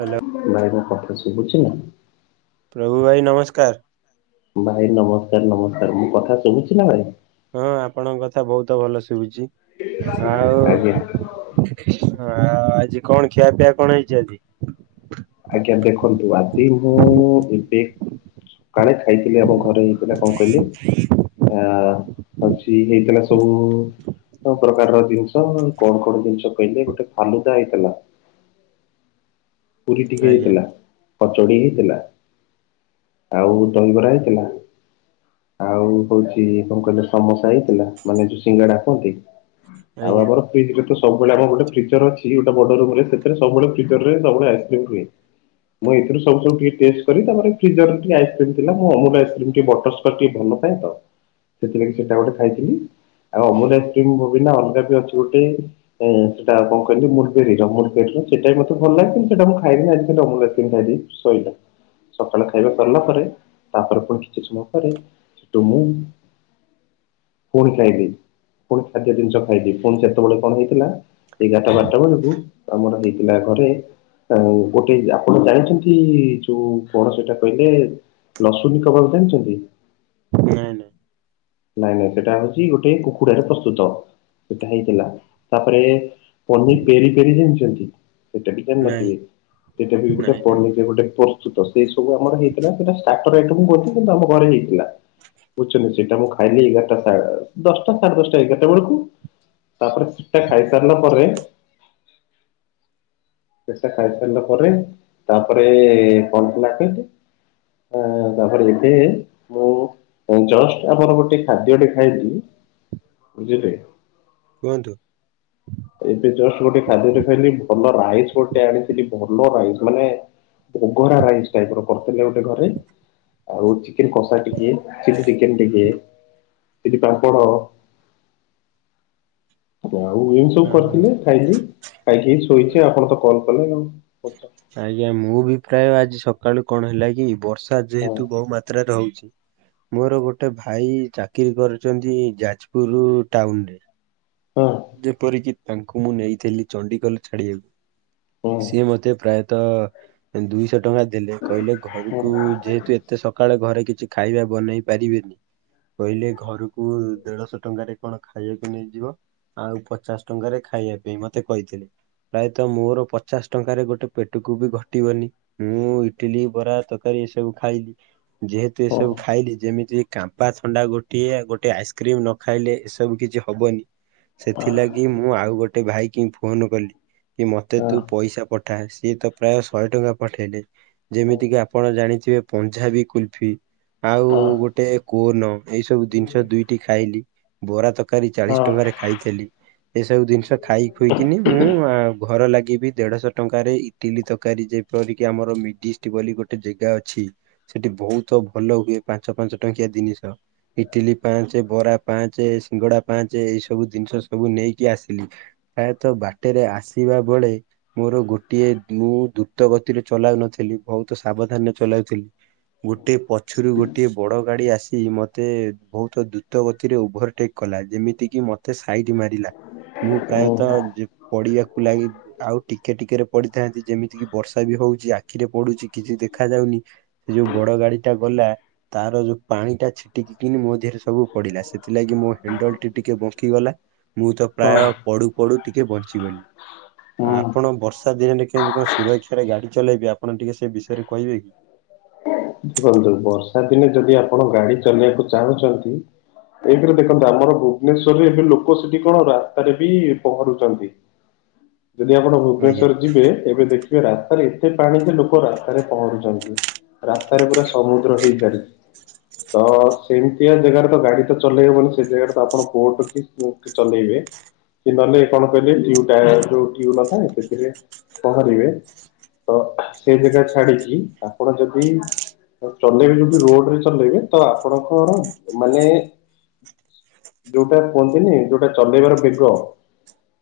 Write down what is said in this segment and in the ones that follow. Hello ଭାଇ ମୋ କଥା ଶୁଭୁଛି ନା। ପ୍ରଭୁ ଭାଇ ନମସ୍କାର। ଭାଇ ନମସ୍କାର ନମସ୍କାର ମୋ କଥା ଶୁଭୁଛିି ନା ଭାଇ। ହଁ ଆପଣଙ୍କ କଥା ବହୁତ ଭଲ ଶୁଭୁଛି ଆଉ। ଆଜ୍ଞା ଆଉ ଆଜି କଣ ଖିଆପିଆ କଣ ହେଇଛି ଆଜି? ଆଜ୍ଞା ଦେଖନ୍ତୁ ଆଜି ମୁଁ ଏବେ ସକାଳେ ଖାଇଥିଲି ଆମ ଘରେ। ହେଇଥିଲା‌ କଁ କହିଲେ ଆ ହଉଛି ହେଇଥିଲା ସବୁ। ସବୁ ପ୍ରକାରର ଜିନିଷ କଣ କଣ ଜିନିଷ କହିଲେ ଗୋଟେ ଫାଲୁଦା ହେଇଥିଲା। ପୁରୀ ଟିକେ ଆଜ୍ଞା ହେଇଥିଲା କଚୋଡି ହେଇଥିଲା ଆଉ ଦଇବରା ହେଇଥିଲା। ଆଉ ହଉଛି କଣ କହିଲେ ସମୋସା ହେଇଥିଲା ମାନେ ଯୋଉ ସିଙ୍ଗାଡା କହନ୍ତି। ଆଉ ଆଜ୍ଞା ଆମର ଫ୍ରିଜରେ ତ ସବୁବେଳେ ଆମର ଗୋଟେ ଫ୍ରିଜର ଅଛି ଗୋଟେ ବଡ ରୁମ ରେ ସେଥିରେ ସବୁବେଳେ ଫ୍ରିଜରରେ। ସବୁବେଳେ ଆଇସକ୍ରିମ୍ ରୁହେ। ମୁଁ ଏଥିରୁ ସବୁ ସବୁ ଟିକେ ଟେଷ୍ଟ କରି ତାପରେ ଫ୍ରିଜରରେ ଟିକେ ଆଇସକ୍ରିମ ଥିଲା ମୁଁ ଅମୁଲ ଆଇସ୍କ୍ରିମ୍ ଟିକେ ବଟରସ୍ ସ୍କଚ୍ ଟିକେ ଭଲ ପାଏ ତ ସେଥିଲାଗି ସେଇଟା ଗୋଟେ ଖାଇଥିଲି। ଆଉ ଅମୁଲ ଆଇସ୍କ୍ରିମ ବିନା ଅଲଗା ଯୋଉ ଅଛି ଗୋଟେ। ଉଁ ସେଟା କଣ କହିଲେ ମୁୁରବେରି ର ମୁୁରବେରି ର ସେଇଟା ବି ମୋତେ। ଭଲ ଲାଗେ କିନ୍ତୁ ସେଟା ମୁଁ ଖାଇନି ଆଜିି ଖାଲି ଅମୁଲ ଆଇସ୍କ୍ରିମ୍ ଖାଇ ଦେଇଛି ସଇଲା। ସକାଳ ଖାଇବା ସରିଲା ପରେ ତାପରେ ପୁଣି କିଛି ସମୟ ପରେ ସେଠୁ ମୁଁ। ପୁଣି ଖାଇଲି ପୁଣି ଖାଦ୍ୟ ଜିନିଷ ଖାଇଲି ପୁଣି ସେତେବେଳେ କଣ ହେଇଥିଲା। ଏଗାରଟା ବାରଟା ବେଳକୁ ଆମର ହେଇଥିଲା ଘରେ। ଆଉ ଗୋଟେ ଆପଣ ଜାଣିଛନ୍ତି ଯୋଉ କଣ ସେଟା କହିଲେ। ଲସୁନ କବାବ ଜାଣିଛନ୍ତି। ନାଇଁ ନାଇଁ। ନାଇଁ ମ ସେଇଟା ହଉଛି ଗୋଟେ କୁକୁଡା ରେ ପ୍ରସ୍ତୁତ। ସେଇଟା ହେଇଥିଲା ତାପରେ ପନିର ପେରି ପେରି ଜାଣିଛନ୍ତି। ସେଇଟା ବି ଜାଣି ନାଇଁ ନଥିବେ ସେଇଟା ବି ଗୋଟେ ନାଇଁ ଜାଣି ପନିର ଗୋଟେ ପ୍ରସ୍ତୁତ ସେଇ ସବୁ ଆମର ହେଇଥିଲା ସେଇଟା। ଷ୍ଟାଟର ଆଇଟମ କରିଥିଲୁ କିନ୍ତୁ ଆମ ଘରେ ହେଇଥିଲା ବୁଝିଲେ ସେଇଟା ମୁଁ ଖା ଖାଇଲି ଏଗାରଟା ସାଢେ ଦଶଟା ସାଢେ ଦଶଟା ଏଗାରଟା ବେଳକୁ। ତାପରେ ସେଟା ଖାଇ ସାରିଲା ପରେ। ଶେଟା ଖାଇସାରିଲା ପରେ ତାପରେ କଣ ଥିଲା କହିଲେ। ଉଁ ତାପରେ ଏବେ ମୁଁ ଜଷ୍ଟ ଆମର ଗୋଟେ। ଗୋଟେ ଖାଦ୍ୟଟେ ଖାଇଲି ବୁଝିଲେ। କୁହନ୍ତୁ। ଏବେ ଜଷ୍ଟ ଗୋଟେ ଖାଦ୍ୟ ଟେ ଖାଇଲି ଭଲ ରାଇସ ଗୋଟେ ଆଣିଥିଲି ଭଲ ରାଇସ ମାନେ। ବଘୋରା ରାଇସ୍ ଟାଇପର କରିଥିଲେ ଗୋଟେ ଘରେ। ଆଉ ଚିକେନ କଷା ଟିକେ ଚିଲି ଚିକେନ ଟିକେ ଚିଲି ପାମ୍ପଡ଼। ସେଠୁ ଆଉ ଏମିତି ସବୁ ହଁ ହଁ କରିଥିଲେ ଖାଇଲି ଖାଇକି ଏଇ ଶୋଇଛି ଆପଣ ତ କଲ କଲେ। ଆଜ୍ଞା ମୁଁ ବି ପ୍ରାୟ ଆଜି ସକାଳୁ କଣ ହେଲା କି ବର୍ଷା ଯେହେତୁ ବହୁ ମାତ୍ରାରେ ହଉଛି। ମୋର ଗୋଟେ ଭାଇ ଚାକିରୀ କରିଛନ୍ତି ଯାଜପୁର ଟାଉନରେ। ହଁ। ଯେପରିକି ତାଙ୍କୁ ମୁଁ ନେଇଥିଲି ଚଣ୍ଡିଖୋଲ ଛାଡିବାକୁ। ହଁ ସିଏ ମତେ ପ୍ରାୟତଃ ଦୁଇଶ ଟଙ୍କା ଦେଲେ କହିଲେ ଘରକୁ ହଁ ଯେହେତୁ ଏତେ। ଏତେ ସକାଳେ ଘରେ କିଛି ଖାଇବା ବନେଇ ପାରିବେନି। କହିଲେ ଘରକୁ ଦେଢଶହ ଟଙ୍କାରେ କଣ ଖାଇଆକୁ ନେଇଯିବ। ଆଉ ପଚାଶ ଟଙ୍କାରେ ଖାଇବା ପାଇଁ ମତେ କହିଥିଲେ। ପ୍ରାୟତଃ ମୋର ପଚାଶ ଟଙ୍କାରେ ଗୋଟେ ପେଟକୁ ବି ଘଟିବନି। ମୁଁ ଇଟିଲି ବରା ତକାରୀ ଏସବୁ ଖାଇଲି ଯେହେତୁ ହଁ ଏସବୁ ଖାଇଲି ଯେମିତି। କାମ୍ପା ଥଣ୍ଡା ଗୋଟିଏ ଗୋଟିଏ ଆଇସ୍କ୍ରିମ୍ ନ ଖାଇଲେ ଏସବୁ କିଛି ହବନି। ସେଥିଲାଗି ମୁଁ ଆଉ ଗୋଟେ ଭାଇ କି ଫୋନ କଲି କି ମତେ ତୁ ପଇସା ପ ସିଏ ତ ପ୍ରାୟ ଶହେ ଟଙ୍କା ପଠେଇଲେ। ଯେମିତି କିି ଆପଣ ଜାଣିଥିବେ ପଞ୍ଜାବୀ କୁଲଫି। ଆଉ ଗୋଟେ କୋନ ଏଇ ସବୁ ଜିନିଷ ଦୁଇଟି ଖାଇଲି। ବରା ତରକାରୀ ଚାଳିଶ ଦେଖନ୍ତୁ ଟଙ୍କାରେ ଖାଇଥିଲି। ଏସବୁ ଜିନିଷ ଖାଇ ଖୁଇକିନି ମୁଁ ଘର ଲାଗିବି ଦେଢଶହ ଟଙ୍କାରେ ଟିଲି ତରକାରୀ ଯେପରିକି ଆମର ମିଡିଷ୍ଟ ବୋଲି ଗୋଟେ ଜାଗା ଅଛି ସେଠି ବହୁତ ଭଲ ହୁଏ ପାଞ୍ଚ ପାଞ୍ଚ ଟଙ୍କିଆ ଜିନିଷ। ଇଟିଲି ପାଞ୍ଚେ ବରା ପାଞ୍ଚେ ସିଙ୍ଗଡା ପାଞ୍ଚେ ଏଇ ସବୁ ଜିନିଷ ସବୁ ନେଇକି ଆସିଲି। ପ୍ରାୟତଃ ବାଟରେ ଆସିବା ବଳେ ମୋର ଗୋଟିଏ [inaudible] ଦ୍ରୁତ ଗତିରେ ଚଲାଉନଥିଲି ବହୁତ ସାବଧାନରେ ଚଲାଉଥିଲି। ଗୋଟଏ ପଛରୁ ଗୋଟିଏ ବଡ଼ ଗାଡ଼ି ଆସି ମୋତେ ବହୁତ ଦ୍ରୁତ ଗତିରେ ଓଭରଟେକ୍ କଲା ଯେମିତି କି ମତେ ସାଇଡ ମାରିଲା ମୁଁ ପ୍ରାୟତଃ ପଡିବାକୁ ଲାଗି ଆଉ ଟିକେ ଟିକେରେ ପଡିଥାନ୍ତି ଯେମିତି କିି ବର୍ଷା ବି ହଉଛି ଆଖିରେ ପଡୁଛି କିଛି ଦେଖା ଯାଉନି। ସେ ଯୋଉ ବଡ ଗାଡିଟା ଗଲା ତାର ଯୋଉ ପାଣିଟା ଛିଟିକ କିିନି ମୋ ଦେହରେ ସବୁ ପଡିଲା ସେଥିଲାଗି ମୋ ହାଣ୍ଡଲଟି ଟିକେ ବ ରଖିଗଲା ମୁଁ ତ ପ୍ରାୟ ପଡୁ ପଡୁ ଟିକେ ବଞ୍ଚିଗଲି। ଆପଣ ବର୍ଷା ଦିନରେ କେମିତି କଣ ସୁରକ୍ଷାରେ ଗାଡି ଚଲେଇବେ ଆପଣ ଟିକେ ସେ ବିଷୟରେ କହିବେ କି? ଦେଖନ୍ତୁ ବର୍ଷା ଦିନେ ଯଦି ଆପଣ ଗାଡି ଚଲେଇବାକୁ ଚାହୁଁଛନ୍ତି ଏଇଥିରେ ଦେଖନ୍ତ ଆମର ଭୁବନେଶ୍ୱରରେ ଏବେ ଲୋକ ସେଠି କଣ ରାସ୍ତାରେ ବି ପହଁରୁଚନ୍ତି। ଯଦି ଆପଣ ଆଜ୍ଞା। ଭୁବନେଶ୍ୱରେ ଯିବେ ଏବେ ଦେଖିବେ ରାସ୍ତାରେ ଏତେ ପାଣି ଯେ ଲୋକ ରାସ୍ତାରେ ପହଁରୁଚନ୍ତି। ରାସ୍ତା ପୁରା ସମୁଦ୍ର ହେଇଚାଲିଚି। ତ ସେମିତିଆ ଜାଗାରେ ତ ଗାଡି ତ ଚଲେଇ ହବନି ସେ ଜାଗାରେ ତ ଆପଣ ବୋଟ କି ଚଲେଇବେ। ନହଲେ କଣ କହିଲେ ଟିଉ ଟାୟାର ଯୋଉ ଟିଉ ନଥାଏ ସେଥିରେ ପହଁରିବେ ତ ସେ ଜାଗା ଛାଡିକି ଆପଣ ଯଦି ଚଲେଇବେ ଯଦି ରୋଡରେ ଚଲେଇବେ ତ ଆପଣଙ୍କର ମାନେ ଯୋଉଟା କୁହନ୍ତିନି ଯୋଉଟା ଚଲେଇବାର ବେଗ।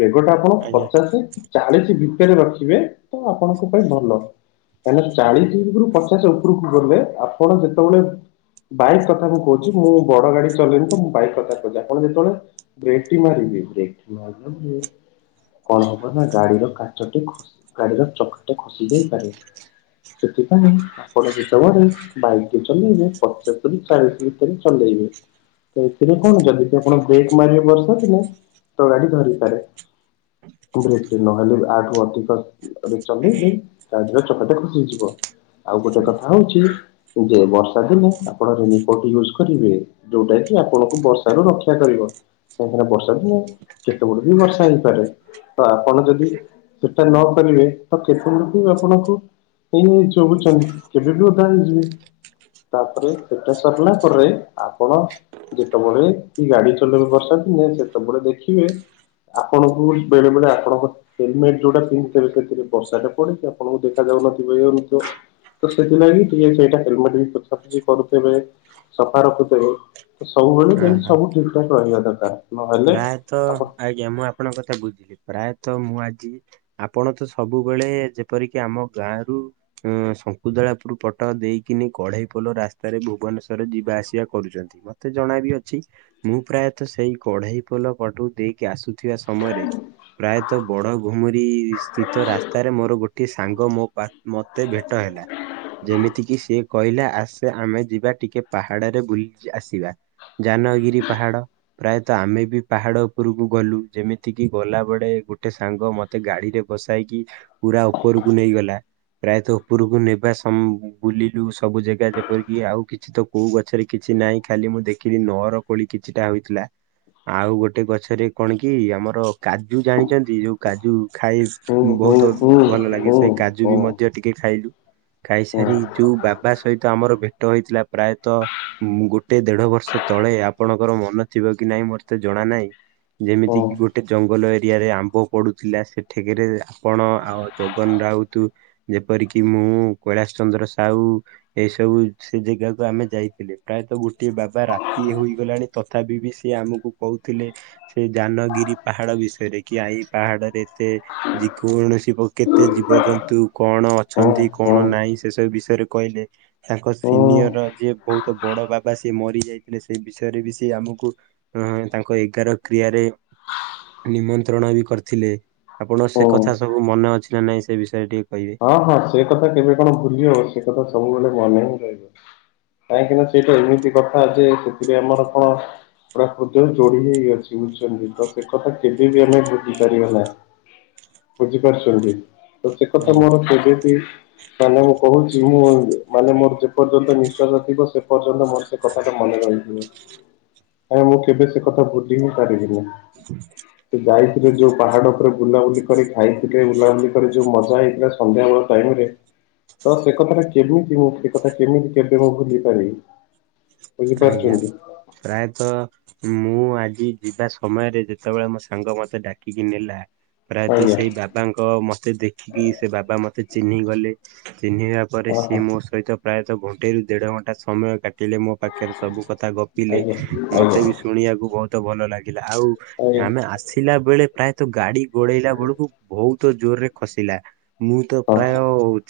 ବେଗଟା ଆପଣ ଆଜ୍ଞା ପଚାଶ କି ଚାଳିଶ ଭିତରେ ରଖିବେ ତ ଆପଣଙ୍କ ପାଇଁ ଭଲ। ମାନେ ଚାଳିଶରୁ ଉପରକୁ ପଚାଶ ଉପରକୁ ହେଲେ ଆପଣ ଯେତେବେଳେ ବାଇକ୍ କଥା ମୁଁ କହୁଚି ମୁଁ ବଡ ଗାଡି ଚଲେଇନି ତ ମୁଁ ବାଇକ୍ କଥା କହୁଚି ଆପଣ ଯେତେବେଳେ ବ୍ରେକଟି ମାରିଦେବେ [inaudible] କଣ ହବ ନା ଗାଡିର କାଚଟେ ଗାଡିର ଚକାଟେ ଖସି ଯାଇପାରେ। ସେଥିପାଇଁ ପରିଚିତ ଭାବେ ବାଇକ ଚଲେଇବେ ପଚାଶରୁ ଚାଳିଶ ଭିତରେ ଚଲେଇବେ। ତ ଏଥିରେ କଣ ଜଲଦି କି ଆପଣ ବ୍ରେକ୍ ମାରିବେ ବର୍ଷାଦିନେ ତ ଗାଡି ଧରିପାରେ କୁହନ୍ତୁ ନହେଲେ ଆଠୁ ଅଧିକ ଏବେ ଚଲେଇଲେ ତା ଦେହରେ ଚକାଟି ଖସି ଯିବ। ଗୋଟେ କଥା ହଉଚି ଯେ ବର୍ଷା ଦିନେ ଆପଣ ରେନିକୋଟ୍ ୟୁଜ୍ କରିବେ। ଯୋଉଟା କି ଆପଣଙ୍କୁ ବର୍ଷାରୁ ରକ୍ଷା କରିବ। କାହିଁକିନା ବର୍ଷା ଦିନେ କେତେ ବେଳେ ବି ବର୍ଷା ହେଇପାରେ। ତ ଆପଣ ଯଦି ସେଟା ନ କରିବେ ତ କେତେବେଳେ ବି ଆପଣଙ୍କୁ ଏଇ ଚବୁଚନ୍ତି କେବେବି ଓଦା ହେଇଯିବେ। ତାପରେ ସେଟା ସରିଲା ପରେ ଆପଣ ଯେତେବେଳେ ଗାଡି ଚଲେଇବେ ବର୍ଷା ଦିନେ ସେତେବେଳେ ଦେଖିବେ ଆପଣଙ୍କୁ ବେଳେ ବେଳେ ଆପଣଙ୍କ ହେଲମେଟ ଯୋଉଟା ପିନ୍ଧିିଥିବ ସେଥିରେ ବର୍ଷାଟା ପଡୁଥିବ ଆପଣଙ୍କୁ ଦେଖାଯାଉନଥିବ ତ ସେଥିଲାଗି ଟିକେ ସେଇଟା ହେଲମେଟବି ପୋଛାପୋଛି କରୁଥିବେ। ସଫା ରଖୁଥିବ ତ ସବୁବେଳେ ଯେମିତି ଓହୋ ସବୁ ଠିକ୍ ଠାକ୍ ରହିବା ଦରକାର। ନହେଲେ ପ୍ରାୟତଃ ଆପଣ ଆଜ୍ଞା ମୁଁ ଆପଣଙ୍କ କଥା ବୁଝିଲି ପ୍ରାୟତଃ ମୁଁ ଆଜି ଆପଣତ ସବୁବେଳେ ଯେପରିକି ଆମ ଗାଁରୁ ଶଙ୍କୁଦଳାପୁର ପଟ ଦେଇକିନି କଢେଇ ପୋଲ ରାସ୍ତାରେ ଭୁବନେଶ୍ଵର ଯିବା ଆସିବା କରୁଚନ୍ତି ମ ମତେ ଜଣାବି ଅଛି ମୁଁ ପ୍ରାୟତଃ ସେଇ କଢେଇ ପୋଲ ପାଟୁ ଦେଇକି ଆସୁଥିବା ସମୟରେ ପ୍ରାୟତଃ ବଡ଼ ଘୁମୁରି ସ୍ଥିତ ରାସ୍ତାରେ ମୋର ଗୋଟଏ ସାଙ୍ଗ ମୋ ପା୍ ମତେ ଭେଟ ହେଲା। ଯେମିତିକିି ସିଏ କହିଲା ଆସେ ଆମେ ଯିବା ଟିକେ ପାହାଡ଼ରେ ବୁଲିକି ଆସିବା। ଯାନଗିରି ପାହାଡ଼। ପ୍ରାୟତଃ ଆମେବି ପାହାଡ଼ ଉପରକୁ ଗଲୁ ଯେମିତିକି ଗଲାବେଳେ ଗୋଟେ ସାଙ୍ଗ ମୋ ତେ ଗାଡ଼ିରେ ବସାଇକି ପୁରା ଉପରକୁ ନେଇଗଲା ପ୍ରାୟତଃ ଉପରକୁ ନେବା ସମ୍ ବୁଲିଲୁ ସବୁ ଜାଗା ଯେପରିକି ଆଉ କିଛିତ କୋଉ ଗଛରେ କିଛି ନାହିଁ ଖାଲି ମୁଁ ଦେଖିଲି ନଅର କୋଳି କିଛିଟା ହୋଇଥିଲା ଆଉ ଗୋଟେ ଗଛରେ କଣକି ଆମର କାଜୁ ଜାଣିଚନ୍ତି ଯୋଉ କାଜୁ ଖାଇ ହୁଁ ହୁଁ ବହୁତ୍ ହୁଁ ଭଲ ଲାଗେ ହୁଁ ସେଇ ହୁଁ କାଜୁବି ମଧ୍ୟ ଟିକେ ଖାଇଲୁ କାଇସାରି ଯୋଉ ବାବା ସହିତ ଆମର ଭେଟ ହେଇଥିଲା ପ୍ରାୟତଃ ମୁଁ ଗୋଟେ ଦେଢ ବର୍ଷ ତଳେ ଆପଣଙ୍କର ମନ ଥିବକି ନାଇଁ ମୋରତେ ଜଣା ନାହିଁ ହୁଁ ହୁଁ ଯେମିତିକିି ଗୋଟେ ଜଙ୍ଗଲ ଏରିଆରେ ଆମ୍ବ ପଡ଼ୁଥିଲା ସେଠେକିରେ ଆପଣ ଆଉ ଜଗନ ରାଉତ ଯେପରିକି ମୁଁ କୈଳାସ ଚନ୍ଦ୍ର ସାହୁ ଏଇ ସବୁ ସେଜାଗାକୁ ଆମେ ଯାଇଥିଲଥିଲେ ପ୍ରାୟତଃ ଗୋଟିଏ ବାବା ରାତି ହୋଇଗଲାଣି ତ ତଥାବିିବି ସିଏ ଆମକୁ କହୁଥିଲେ ସେଇ ଯାନଗିରି ପାହାଡ଼ ବିଷୟରେ କିଆଇ ପାହାଡ଼ରେ ଏତେ ଯେ କୌଣସି କେତେ ଜୀବଜନ୍ତୁ କଣ ଅଛନ୍ତି ହୁଁ କଣ ନାହିଁ ସେସବୁ ବିଷୟରେ କହିଲେ। ତାଙ୍କ ହୁଁ ସିନିୟର ଯିଏ ବହୁତ୍ ବଡ଼ ବାବା ସିଏ ମରିଯାଇଥିଲେ ସେଇ ବିଷୟରେ ବି ଯେଆମକୁ ଅଁ ତାଙ୍କ ଏଗାର କ୍ରିୟାରେ ନିମନ୍ତ୍ରଣବି କରିଥିଲେ ଆପଣ ହୁଁ ସେକଥା ସବୁ ମନେ ଅଛିନା ନାଇଁ ସେବିଷୟରେ ଟିକେ କହିବେ? ହଁ ହଁ ସେକଥା କେବେ କଣ ଭୁଲି ହବ ସେକଥା ସବୁବେଳେ ମନେହିଁ ରହିବ। କାହିଁକିନା ସେଇଟା ଏମିତି କଥାଯେ ସେଥିରେ ଆମର କଣ ପୁରାକୃତ ଯୋଡ଼ି ହେଇ ଅଛି ବୁଝୁଛନ୍ତି ତସେକଥା କେବେବି ଆମେ ଭୁଲିପାରିବା ନାହିଁ। ବୁଝିପାରୁଛନ୍ତି ତସେକଥା ଆଜ୍ଞା। ମୋର କେବେବି ସାଙ୍ଗ ମୁଁ କହୁଚି ମୁଁ ମାନେ ମୋର ଯେପର୍ଯ୍ୟନ୍ତ ନିଃଶ୍ଵାସ ଥିବ ସେପର୍ଯ୍ୟନ୍ତ ମୋ ସେକଥାଟା ମନେ ରହିଥିବ। [inaudible] ହଁ ମୁଁ କେବେସେ କଥା ଭୁଲିହିଁ ପାରିବିନି। ସେ ଯାଇଥିଲେ ଯୋଉ ପାହାଡ଼ ଉପରେ ବୁଲାବୁଲି କରି ଖାଇଥିଲେ ବୁଲାବୁଲି କରି ଯୋଉ ମଜା ହେଇଥିଲା ସନ୍ଧ୍ୟାବେଳ ଟାଇମିରେ ତ ସେକଥାଟା କେମିତି ମୁଁ ସେକଥା କେମିତି କେବେ ମୁଁ ଭୁଲି ପାରିବି ଆଜ୍ଞା ବୁଝିପାରୁଛନ୍ତି? ପ୍ରାୟତଃ ମୁଁ ଆଜି ଯିବା ସମୟରେ ଯେତେବେଳେ ମୋ ସାଙ୍ଗ ମତେ ଡାକିକି ନେଲା ପ୍ରାୟତଃ ଆଜ୍ଞା ସେଇ ବାବାଙ୍କ ମତେ ଦେଖିକି ସେବାବା ମତେ ଚିହ୍ନି ଗଲେ ଚିହ୍ନିଆ ପରେ ଅ ହ ସିଏ ମୋସହିତ ପ୍ରାୟତଃ ଘଣ୍ଟେରୁ ଦେଢ଼ ଘଣ୍ଟା ସମୟ କାଟିଲେ ମୋ ପାଖରେ ସବୁ କଥା ଗପିଲେ ଆଜ୍ଞା ଆଜ୍ଞା ମତେବି ଶୁଣିବାକୁ ବହୁତ୍ ଭଲ ଲାଗେ ଲା ଆଉ ଆଜ୍ଞା ଆମେ ଆସିଲା ବେଳେ ପ୍ରାୟତଃ ଗାଡ଼ି ଗୋଡ଼େଇଲା ବେଳକୁ ବହୁତ୍ ଜୋରରେ ଖସିଲା ମୁଁ ତ ପ୍ରାୟ ହଁ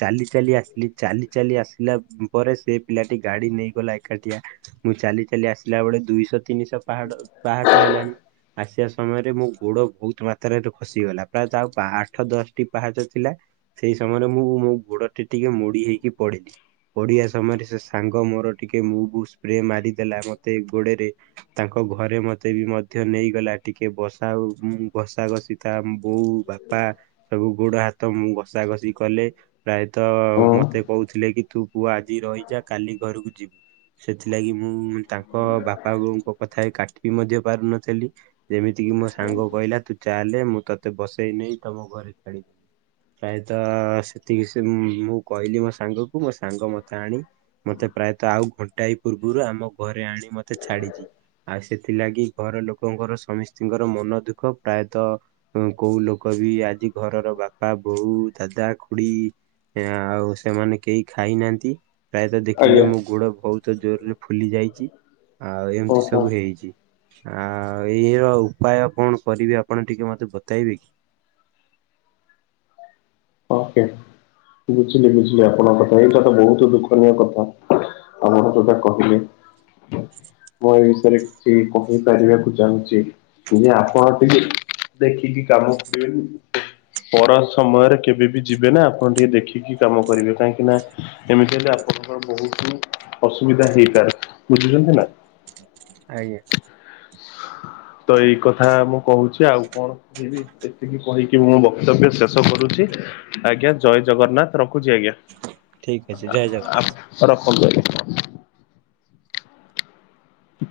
ଚାଲି ଚାଲି ଆସିଲି ଚାଲି ଚାଲି ଆସିଲା ପରେ ସେପିଲାଟି ଗାଡ଼ି ନେଇଗଲା ଏକାଟିଆ ମୁଁ ଚାଲି ଚାଲି ଆସିଲା ବେଳେ ଦୁଇଶହ ତିନିଶହ ପାହାଡ଼ ପାହାଚ ହେଲାଣି ଆସସ ସମୟରେ ମୋଗୋଡ଼ ବହୁତ୍ ମାତ୍ରାରେ ଖସିଗଲା ପ୍ରାୟତଃ ଆଉ ଆଠ ଦଶଟି ପାହାଚ ଥିଲା ସେଇ ସମୟରେ ମୁଁ ମୋ ଗୋଡ଼ଟି ଟିକେ ମୋଡ଼ି ହେଇକି ପଢିଲି ପଢିବା ସମୟରେ ସେସାଙ୍ଗ ମୋର ଟିକେ ମୁଭ୍ ସ୍ରେମାରିଦେଲା ମତେ ଗୋଡ଼ରେ ତାଙ୍କ ଘରେ ମତେବି ମଧ୍ୟ ନେଇଗଲା ଟିକେ ବସା ଘଷା ଘଷି ତା ବୋଉ ବାପା ସବୁ ଗୋଡ଼ ହାତ ଉଁ ଘଷା ଘଷି କଲେ ପ୍ରାୟତଃ ହଁ ମତେ କହୁଥିଲେ କି ତୁ ପୁଅ ଆଜି ରହିଯା କାଲି ଘରକୁ ଯିବୁ। ସେଥିଲାଗି ମୁଁ ତାଙ୍କ ବାପା ବୋଉ ଙ୍କ କଥା କାଟିବି ମଧ୍ୟ ପାରୁନଥିଲି। ଯେମିତି କିି ମୋ ସାଙ୍ଗ କହିଲା ତୁ ଚାଲେ ମୁଁ ତୋତେ ବସେଇ ନେଇ ତମ ଘରେ ଛାଡିବି। ପ୍ରାୟତଃ ସେତିକି ସେ ମୁଁ କହିଲି ମୋ ସାଙ୍ଗକୁ ମୋ ସାଙ୍ଗ ମତେ ଆଣି ମତେ ପ୍ରାୟତଃ ଆଉ ଘଣ୍ଟାଏ ପୂର୍ବରୁ ଆମ ଘରେ ଆଣି ମତେ ଛାଡିଚି। ଆଉ ସେଥିଲାଗି ଘର ଲୋକଙ୍କର ସମସ୍ତଙ୍କର ମନ ଦୁଃଖ। ପ୍ରାୟତଃ ହଁ କୋଉ ଲୋକ ବି ଆଜି ଘରର ବାପା ବୋଉ ଦାଦା ଖୁଡି ଆଉ ସେମାନେ କେହି ଖାଇନାହାନ୍ତି। ପ୍ରାୟତଃ ଦେଖିଲେ ଆଜ୍ଞା ମୋ ଗୋଡ ବହୁତ ଜୋରରେ ଫୁଲି ଯାଇଛି ଆଉ ହଁ ଏମିତି ହଁ ସବୁ ହେଇଛି। ଆଉ ଏଇ ର ଉପାୟ କଣ କରିବି ଆପଣ ଟିକେ ମତେ ବତେଇବେ କି? ଓକେ ବୁଝିଲି ବୁଝିଲି ଆପଣଙ୍କ କଥା ଏଇଟା ତ ବହୁତ ଦୁଃଖନୀୟ କଥା। ତମର ଯୋଉଟା କହିଲେ। ମୁଁ ଏ ବିଷୟରେ କିଛି କହିପାରିବାକୁ ଚାହୁଁଛି। ଯେ ଆପଣ ଟିକେ ଦେଖିକି କାମ କରିବେନି ପର ସମୟରେ କେବେ ବି ଯିବେ ନା ଆପଣ ଟିକେ ଦେଖିକି କାମ କରିବେ। କାହିଁକି ନା ଏମିତି ହେଲେ ଆପଣଙ୍କର ବହୁତ ହିଁ ଅସୁବିଧା ହେଇପାରେ ବୁଝୁଛନ୍ତି ନା। ଆଜ୍ଞା। ତ ଏଇ କଥା ମୁଁ କହୁଛି। ଆଉ କଣ କହିବି ଏତିକି କହିକି ମୁଁ ବକ୍ତବ୍ୟ ଶେଷ କରୁଛି। ଆଜ୍ଞା ଜୟ ଜଗନ୍ନାଥ ରଖୁଛି ଆଜ୍ଞା। ଠିକ ଅଛି ଜୟ ଜଗନ୍ନାଥ। ସାର୍‌ ରଖନ୍ତୁ ଆଜ୍ଞା। ହ [inaudible]